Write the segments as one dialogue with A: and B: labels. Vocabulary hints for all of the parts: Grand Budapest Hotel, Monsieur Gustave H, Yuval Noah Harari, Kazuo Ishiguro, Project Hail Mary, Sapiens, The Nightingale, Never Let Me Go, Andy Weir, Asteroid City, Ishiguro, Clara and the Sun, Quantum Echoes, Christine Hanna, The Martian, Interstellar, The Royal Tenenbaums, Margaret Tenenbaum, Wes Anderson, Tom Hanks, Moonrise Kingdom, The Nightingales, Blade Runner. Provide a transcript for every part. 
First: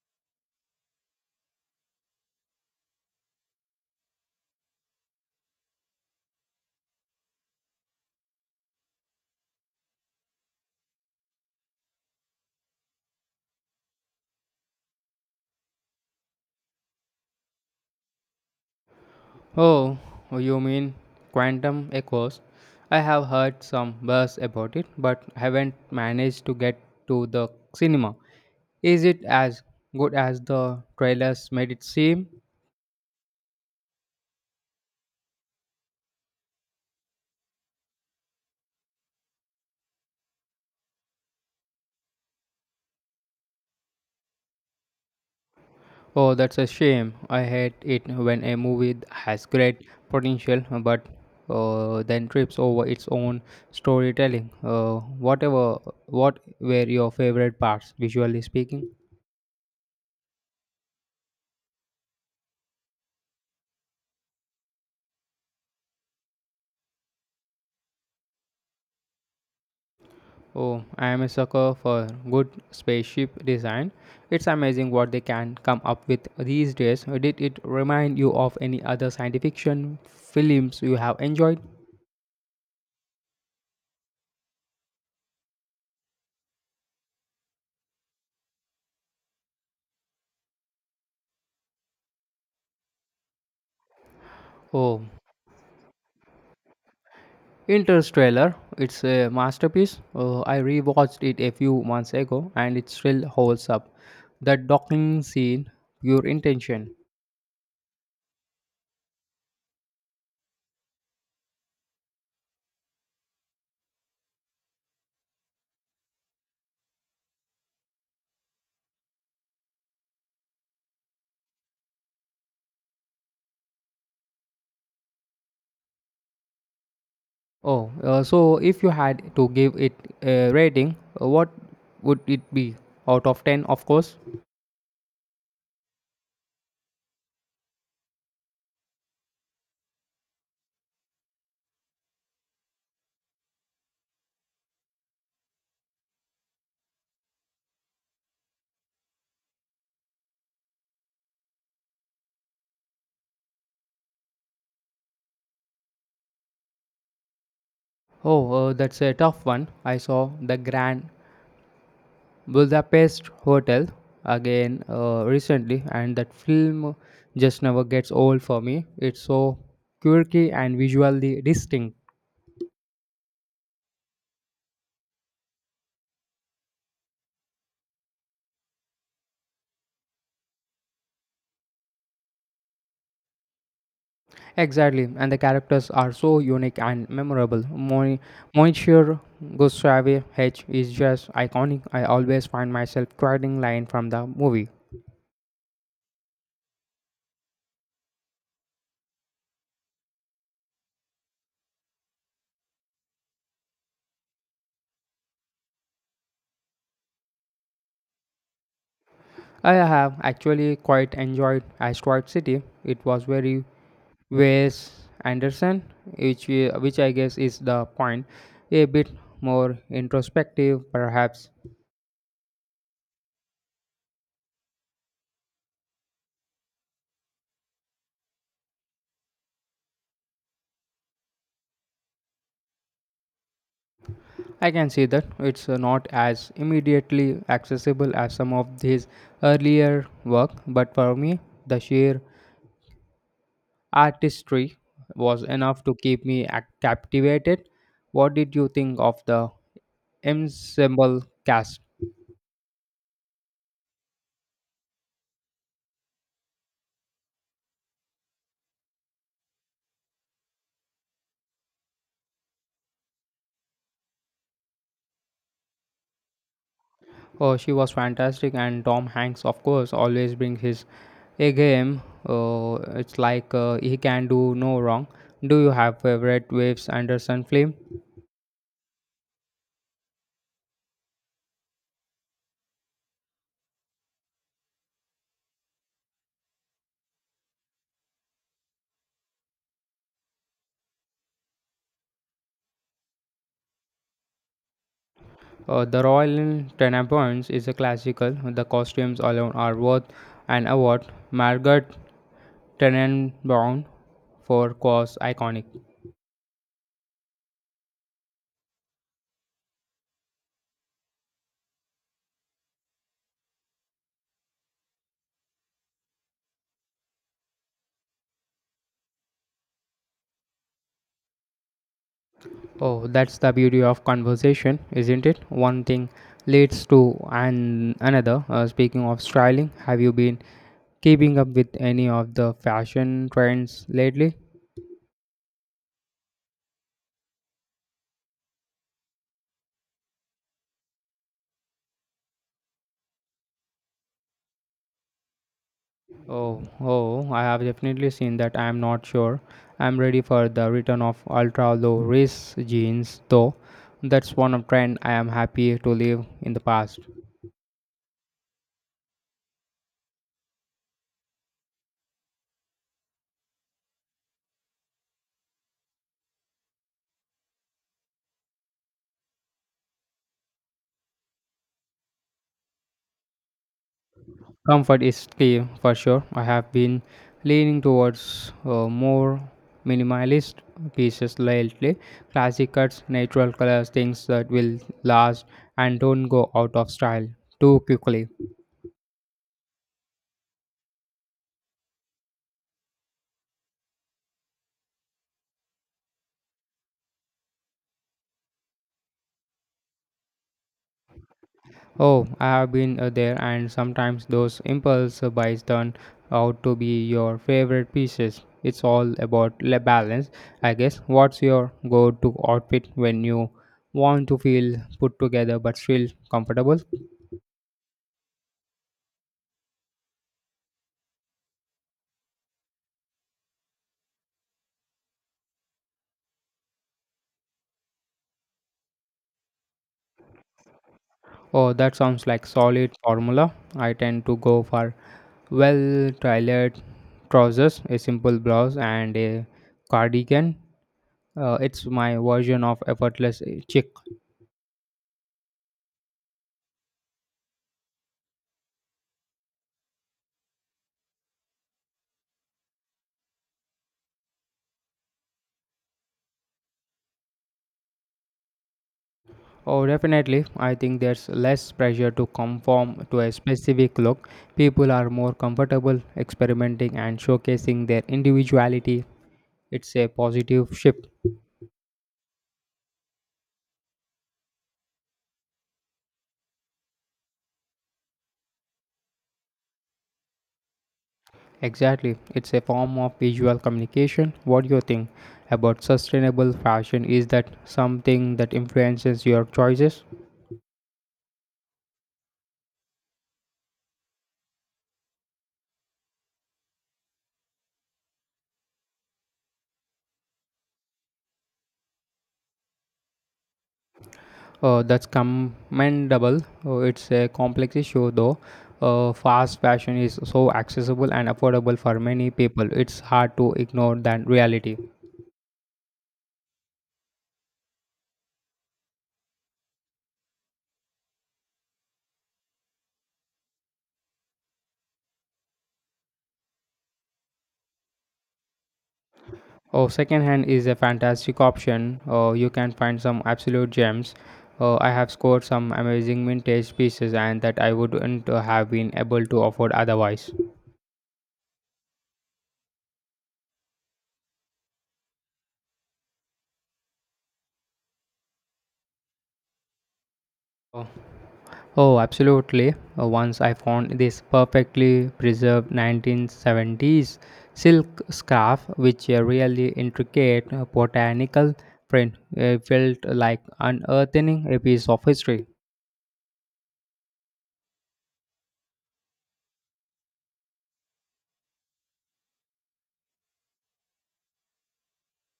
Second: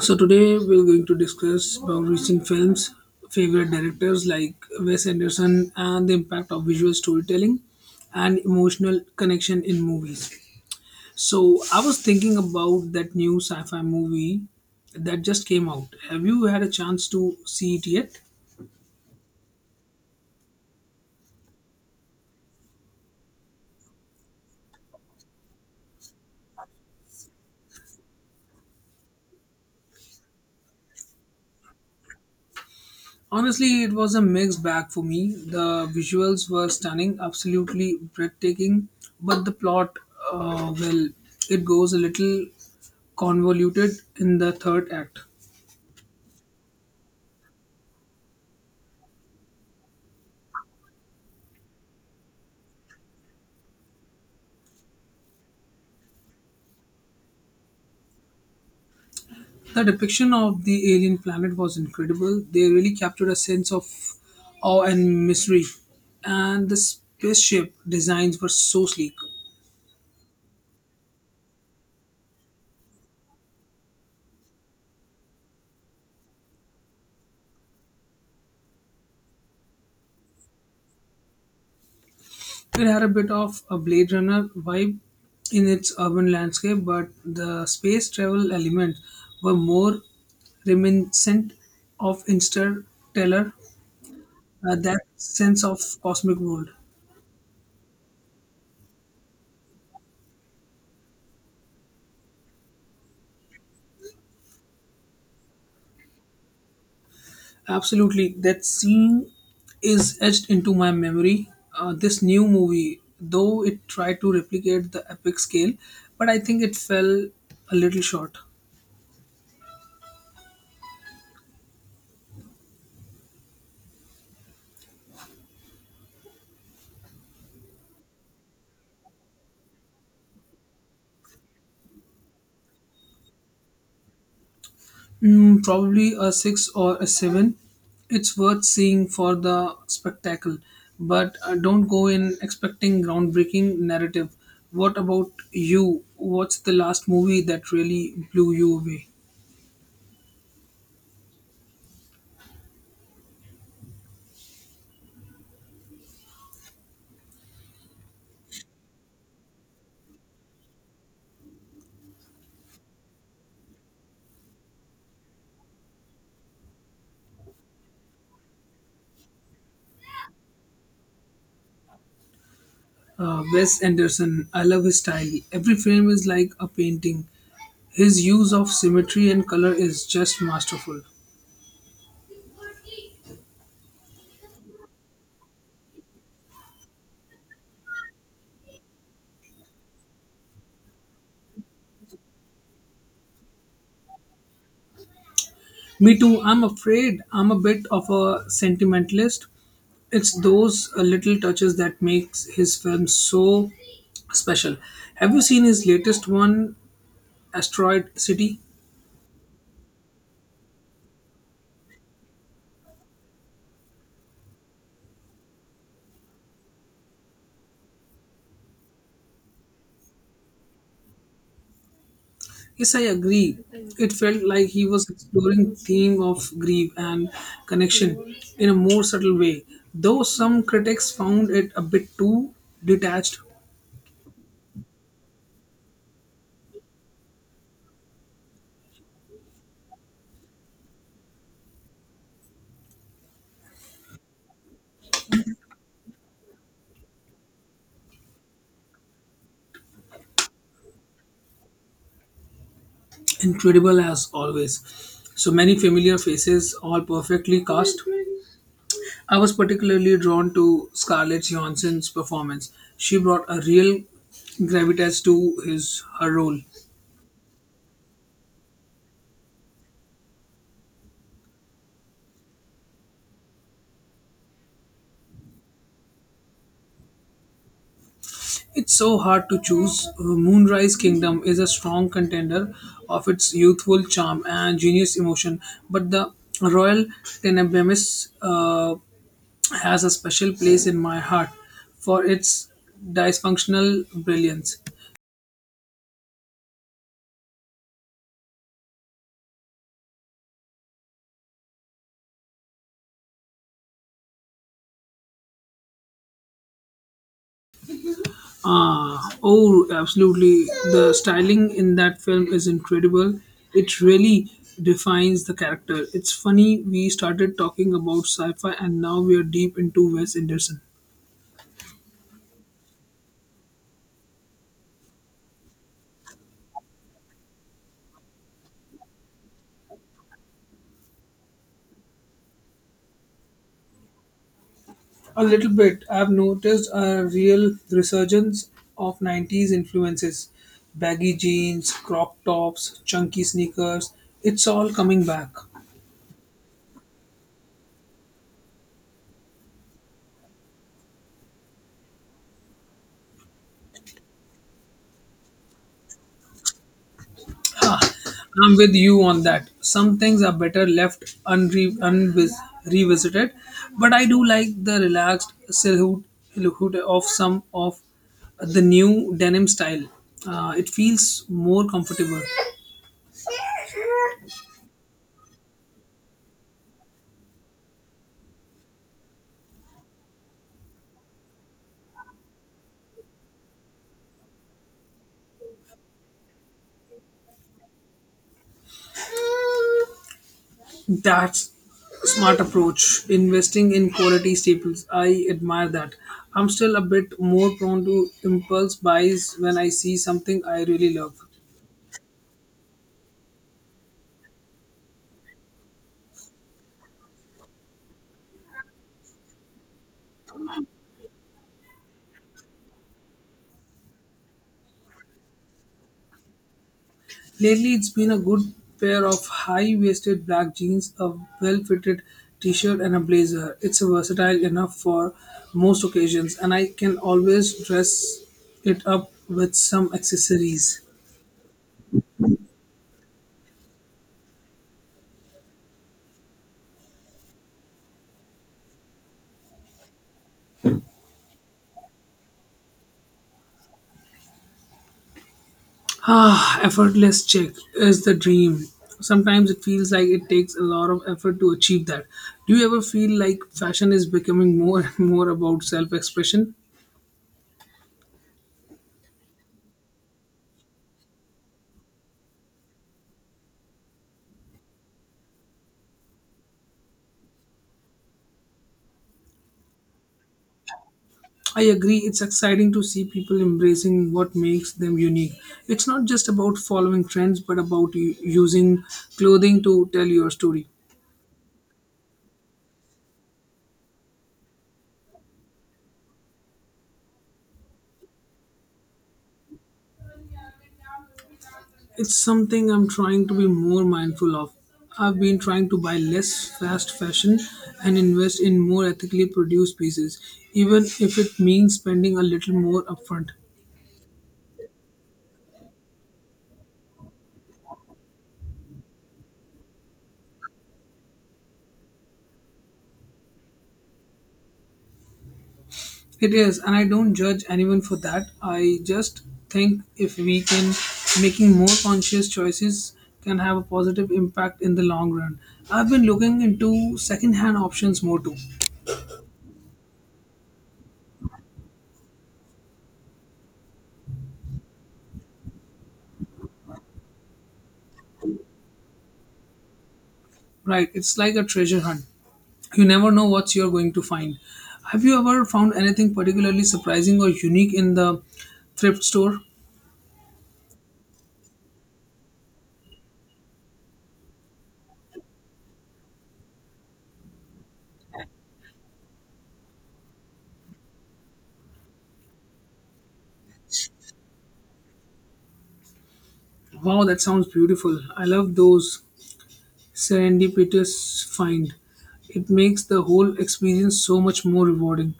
A: So today we're going to discuss about recent films, favorite directors like Wes Anderson, and the impact of visual storytelling and emotional connection in movies. So I was thinking about that new sci-fi movie that just came out. Have you had a chance to see it yet?
B: Oh, oh, you mean quantum echoes? I have heard some buzz about it, but haven't managed to get to the cinema. Is it as good as the trailers made it seem?
A: Honestly, it was a mixed bag for me. The visuals were stunning, absolutely breathtaking, but the plot, well, it goes a little convoluted in the third act.
B: Oh, that's a shame. I hate it when a movie has great potential but then trips over its own storytelling. What were your favorite parts, visually speaking?
A: The depiction of the alien planet was incredible. They really captured a sense of awe and mystery. And the spaceship designs were so sleek.
B: Oh, I am a sucker for good spaceship design. It's amazing what they can come up with these days. Did it remind you of any other science fiction films you have enjoyed?
A: It had a bit of a Blade Runner vibe in its urban landscape, but the space travel elements were more reminiscent of interstellar, that
B: Oh,
A: sense of cosmic world.
B: Interstellar. It's a masterpiece. I rewatched it a few months ago and it still holds up. The docking scene, your intention.
A: Absolutely, that scene is etched into my memory. This new movie, though it tried to replicate the epic scale, but I think it fell a little short.
B: Oh, so if you had to give it a rating, what would it be? Out of 10, of course.
A: Mm, probably a 6 or a 7. It's worth seeing for the spectacle, but don't go in expecting groundbreaking narrative. What about you? What's the last movie that really blew you away?
B: Oh, that's a tough one. I saw the Grand Budapest Hotel again recently, and that film just never gets old for me. It's so quirky and visually distinct.
A: Wes Anderson, I love his style. Every frame is like a painting. His use of symmetry and color is just masterful.
B: Exactly, and the characters are so unique and memorable. Monsieur Gustave H is just iconic. I always find myself quoting line from the movie.
A: Me too, I'm afraid I'm a bit of a sentimentalist. It's those little touches that makes his films so special. Have you seen his latest one, Asteroid City?
B: I have actually quite enjoyed Asteroid City. It was very Wes Anderson, which I guess is the point, a bit more introspective, perhaps.
A: Yes, I agree. It felt like he was exploring theme of grief and connection in a more subtle way, though some critics found it a bit too detached,
B: I can see that it's not as immediately accessible as some of his earlier work, but for me, the sheer artistry was enough to keep me captivated. What did you think of the ensemble cast?
A: incredible as always. So many familiar faces, all perfectly cast. I was particularly drawn to Scarlett Johansson's performance. She brought a real gravitas to his her role.
B: Oh, she was fantastic, and Tom Hanks, of course, always brings his A game. Uh, it's like he can do no wrong. Do you have favorite Waves Anderson film?
A: It's so hard to choose. Moonrise Kingdom is a strong contender of its youthful charm and genius emotion, but the Royal Tenenbaums has a special place in my heart for its dysfunctional brilliance.
B: The Royal Tenenbaums is a classical. The costumes alone are worth an award. Margaret Tenenbaum for cause iconic.
A: Oh, absolutely. The styling in that film is incredible. It really defines the character. It's funny we started talking about sci-fi and now we are deep into Wes Anderson.
B: Oh, that's the beauty of conversation, isn't it? One thing leads to an another. Speaking of styling, have you been keeping up with any of the fashion trends lately?
A: A little bit. I've noticed a real resurgence of 90s influences. Baggy jeans, crop tops, chunky sneakers. It's all coming back.
B: Oh, I have definitely seen that. I'm not sure I'm ready for the return of ultra low waist jeans, though. That's one of trend I am happy to leave in the past.
A: I'm with you on that. Some things are better left revisited, but I do like the relaxed silhouette of some of the new denim style. It feels more comfortable.
B: Comfort is key for sure. I have been leaning towards more minimalist pieces lately. Classic cuts, natural colors, things that will last and don't go out of style too quickly.
A: That's a smart approach. Investing in quality staples. I admire that. I'm still a bit more prone to impulse buys when I see something I really love.
B: Oh, I have been there, and sometimes those impulse buys turn out to be your favorite pieces. It's all about balance, I guess. What's your go to outfit when you want to feel put together but still comfortable?
A: Lately, it's been a good pair of high-waisted black jeans, a well-fitted t-shirt, and a blazer. It's versatile enough for most occasions, and I can always dress it up with some accessories.
B: Oh, that sounds like solid formula. I tend to go for well tailored trousers, a simple blouse, and a cardigan. It's my version of effortless chic.
A: Ah, effortless check is the dream. Sometimes it feels like it takes a lot of effort to achieve that. Do you ever feel like fashion is becoming more and more about self expression?
B: Oh, definitely. I think there's less pressure to conform to a specific look. People are more comfortable experimenting and showcasing their individuality. It's a positive shift.
A: I agree, it's exciting to see people embracing what makes them unique. It's not just about following trends, but about using clothing to tell your story.
B: Exactly. It's a form of visual communication. What do you think about sustainable fashion? Is that something that influences your choices?
A: It's something I'm trying to be more mindful of. I've been trying to buy less fast fashion and invest in more ethically produced pieces, even if it means spending a little more upfront.
B: That's commendable. It's a complex issue, though. Fast fashion is so accessible and affordable for many people. It's hard to ignore that reality.
A: It is, and I don't judge anyone for that. I just think if we can making more conscious choices can have a positive impact in the long run. I've been looking into secondhand options more too.
B: Oh, secondhand is a fantastic option. You can find some absolute gems. I have scored some amazing vintage pieces, and that I wouldn't have been able to afford otherwise.
A: Right, it's like a treasure hunt. You never know what you're going to find. Have you ever found anything particularly surprising or unique in the thrift store?
B: Uh, Oh, absolutely. Once I found this perfectly preserved 1970s silk scarf, which a really intricate botanical print it felt like unearthing a piece of history.
A: Wow, that sounds beautiful. I love those serendipitous find. It makes the whole experience so much more rewarding.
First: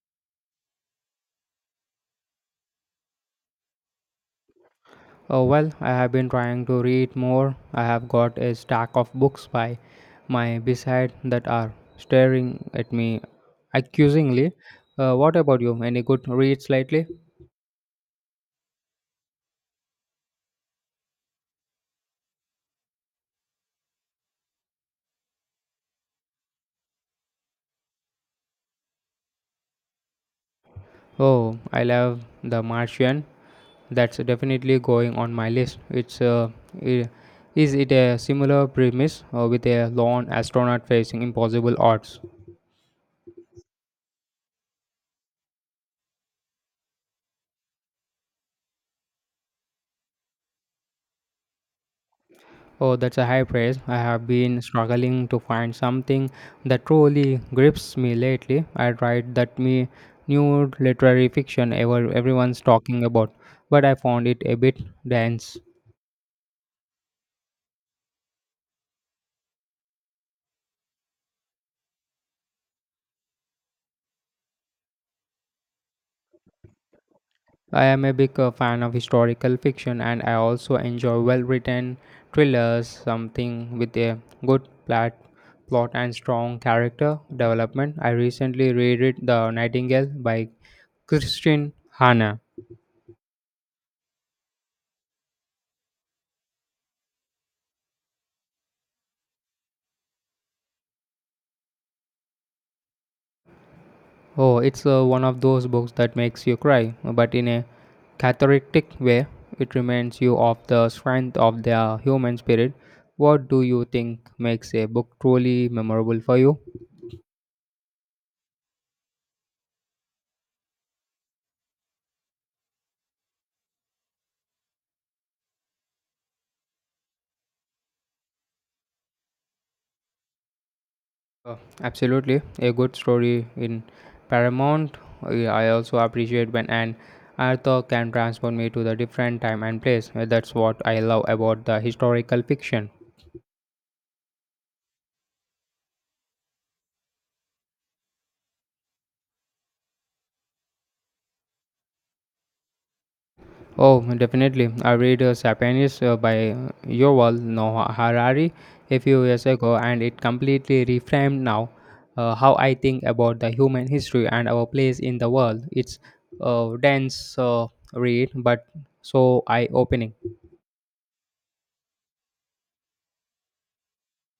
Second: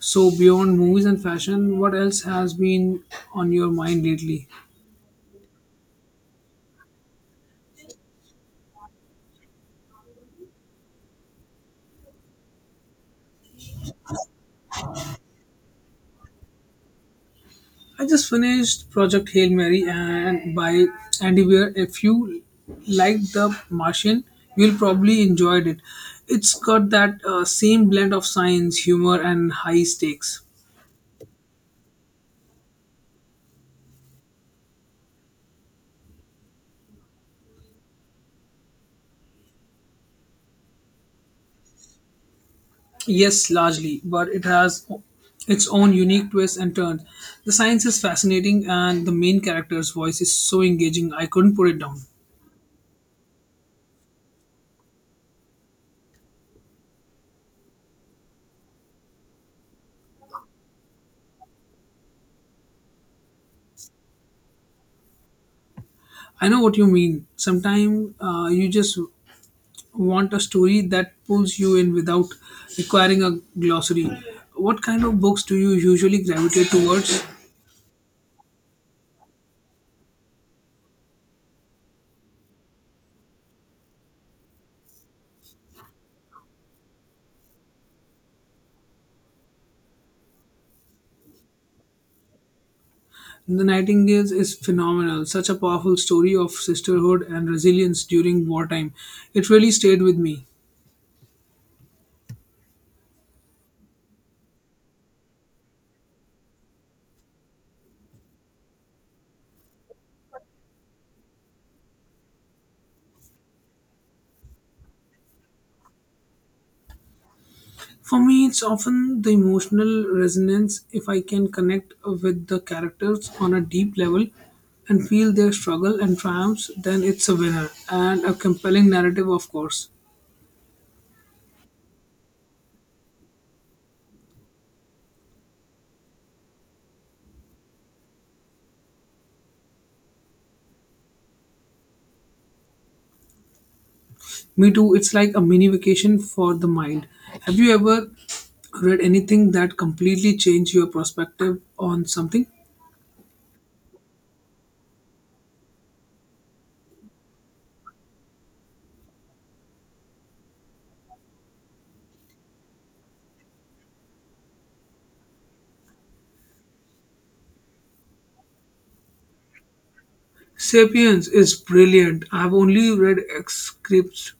A: So beyond movies and fashion, what else has been on your mind lately?
B: Oh, well, I have been trying to read more. I have got a stack of books by my beside that are staring at me accusingly. What about you? Any good reads lately?
A: I just finished Project Hail Mary and by Andy Weir. If you like The Martian, you'll probably enjoyed it. It's got that same blend of science, humor, and high stakes.
B: Oh, I love The Martian. That's definitely going on my list. It's i- is it a similar premise with a lone astronaut facing impossible odds?
A: Yes, largely, but it has its own unique twists and turns. The science is fascinating, and the main character's voice is so engaging. I couldn't put it down.
B: Oh, that's a high praise. I have been struggling to find something that truly grips me lately. I tried that me new literary fiction everyone's talking about, but I found it a bit dense.
A: I know what you mean. Sometimes you just want a story that pulls you in without requiring a glossary. What kind of books do you usually gravitate towards?
B: I am a big fan of historical fiction and I also enjoy well written thrillers, something with a good plot and strong character development. I recently reread The Nightingale by Christine Hanna.
A: The Nightingales is phenomenal, such a powerful story of sisterhood and resilience during wartime. It really stayed with me.
B: Oh, it's one of those books that makes you cry, but in a cathartic way. It reminds you of the strength of the human spirit. What do you think makes a book truly memorable for you?
A: For me, it's often the emotional resonance if I can connect with the characters on a deep level and feel their struggle and triumphs, then it's a winner and a compelling narrative, of course.
B: Uh, Absolutely, a good story in Paramount. I also appreciate when an author can transport me to the different time and place. That's what I love about the historical fiction.
A: Me too. It's like a mini vacation for the mind. Have you ever read anything that completely changed your perspective on something?
B: Oh, definitely. I read *Sapiens* by Yuval Noah Harari a few years ago, and it completely reframed now how I think about the human history and our place in the world. It's a dense read, but so eye-opening.
A: Sapiens is brilliant. I've only read excerpts,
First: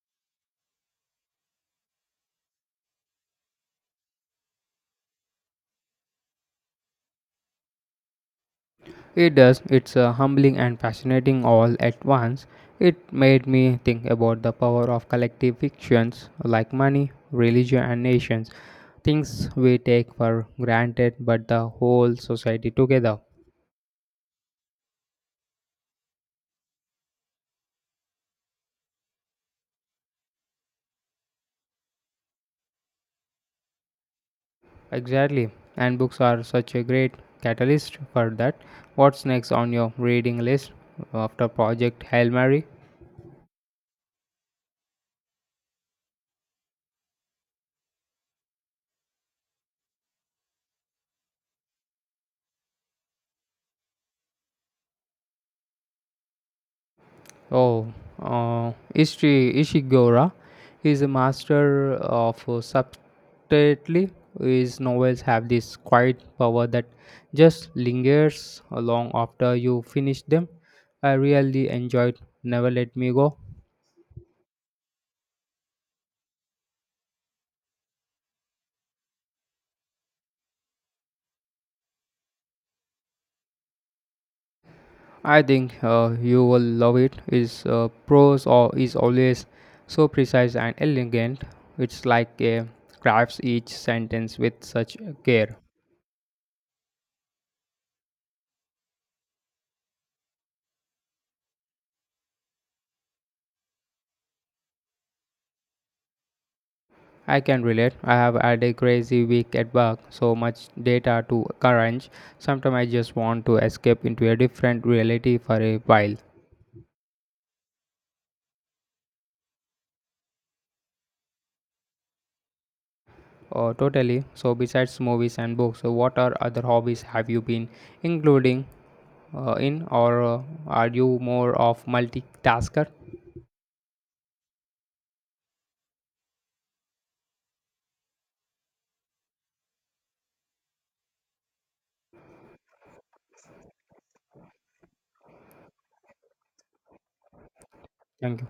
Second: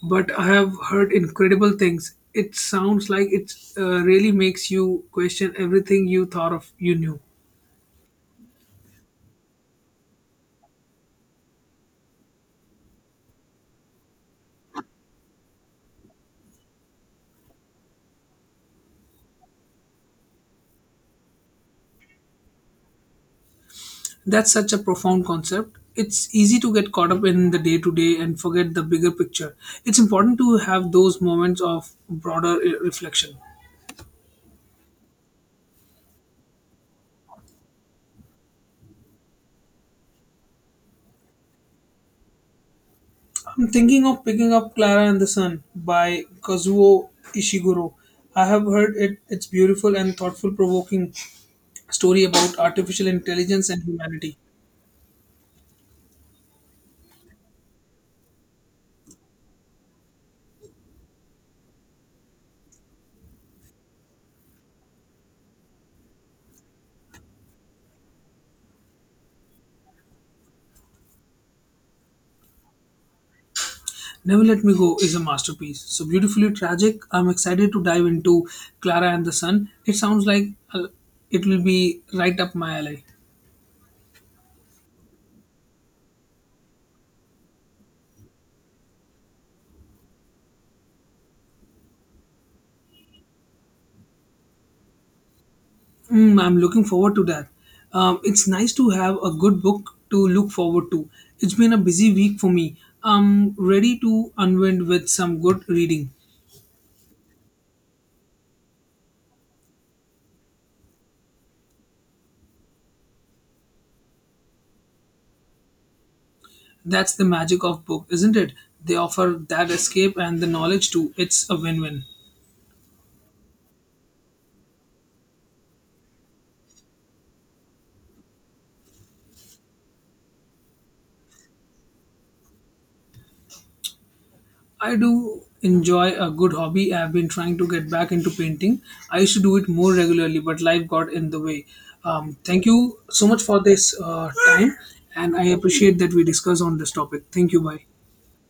A: but I have heard incredible things. It sounds like it really makes you question everything you thought of you knew.
B: It does, it's humbling and fascinating all at once. It made me think about the power of collective fictions like money, religion, and nations. Things we take for granted, but the whole society together.
A: That's such a profound concept. It's easy to get caught up in the day to day and forget the bigger picture. It's important to have those moments of broader reflection.
B: Exactly, and books are such a great catalyst for that. What's next on your reading list after Project Hail Mary?
A: I'm thinking of picking up Clara and the Sun by Kazuo Ishiguro. I have heard it, it's beautiful and thoughtful provoking story about artificial intelligence and humanity.
B: Oh, Ishiguro is a master of subtlety. His novels have this quiet power that just lingers long after you finish them. I really enjoyed Never Let Me Go.
A: Never Let Me Go is a masterpiece. So beautifully tragic. I'm excited to dive into Clara and the Sun. It sounds like uh, it will be right up my alley.
B: I think you will love it. His prose or is always so precise and elegant. It's like a crafts each sentence with such care.
A: Mm, I'm looking forward to that. It's nice to have a good book to look forward to. It's been a busy week for me. I'm ready to unwind with some good reading.
B: I can relate. I have had a crazy week at work, so much data to crunch. Sometimes I just want to escape into a different reality for a while.
A: That's the magic of book, isn't it? They offer that escape and the knowledge too. It's a win-win.
B: Oh, totally. So, besides movies and books, so what are other hobbies have you been including in, or are you more of multitasker?
A: I do enjoy a good hobby. I've been trying to get back into painting. I used to do it more regularly, but life got in the way. Thank you so much for this time, and I appreciate that we discuss on this topic. Thank you. Bye.
B: Thank you.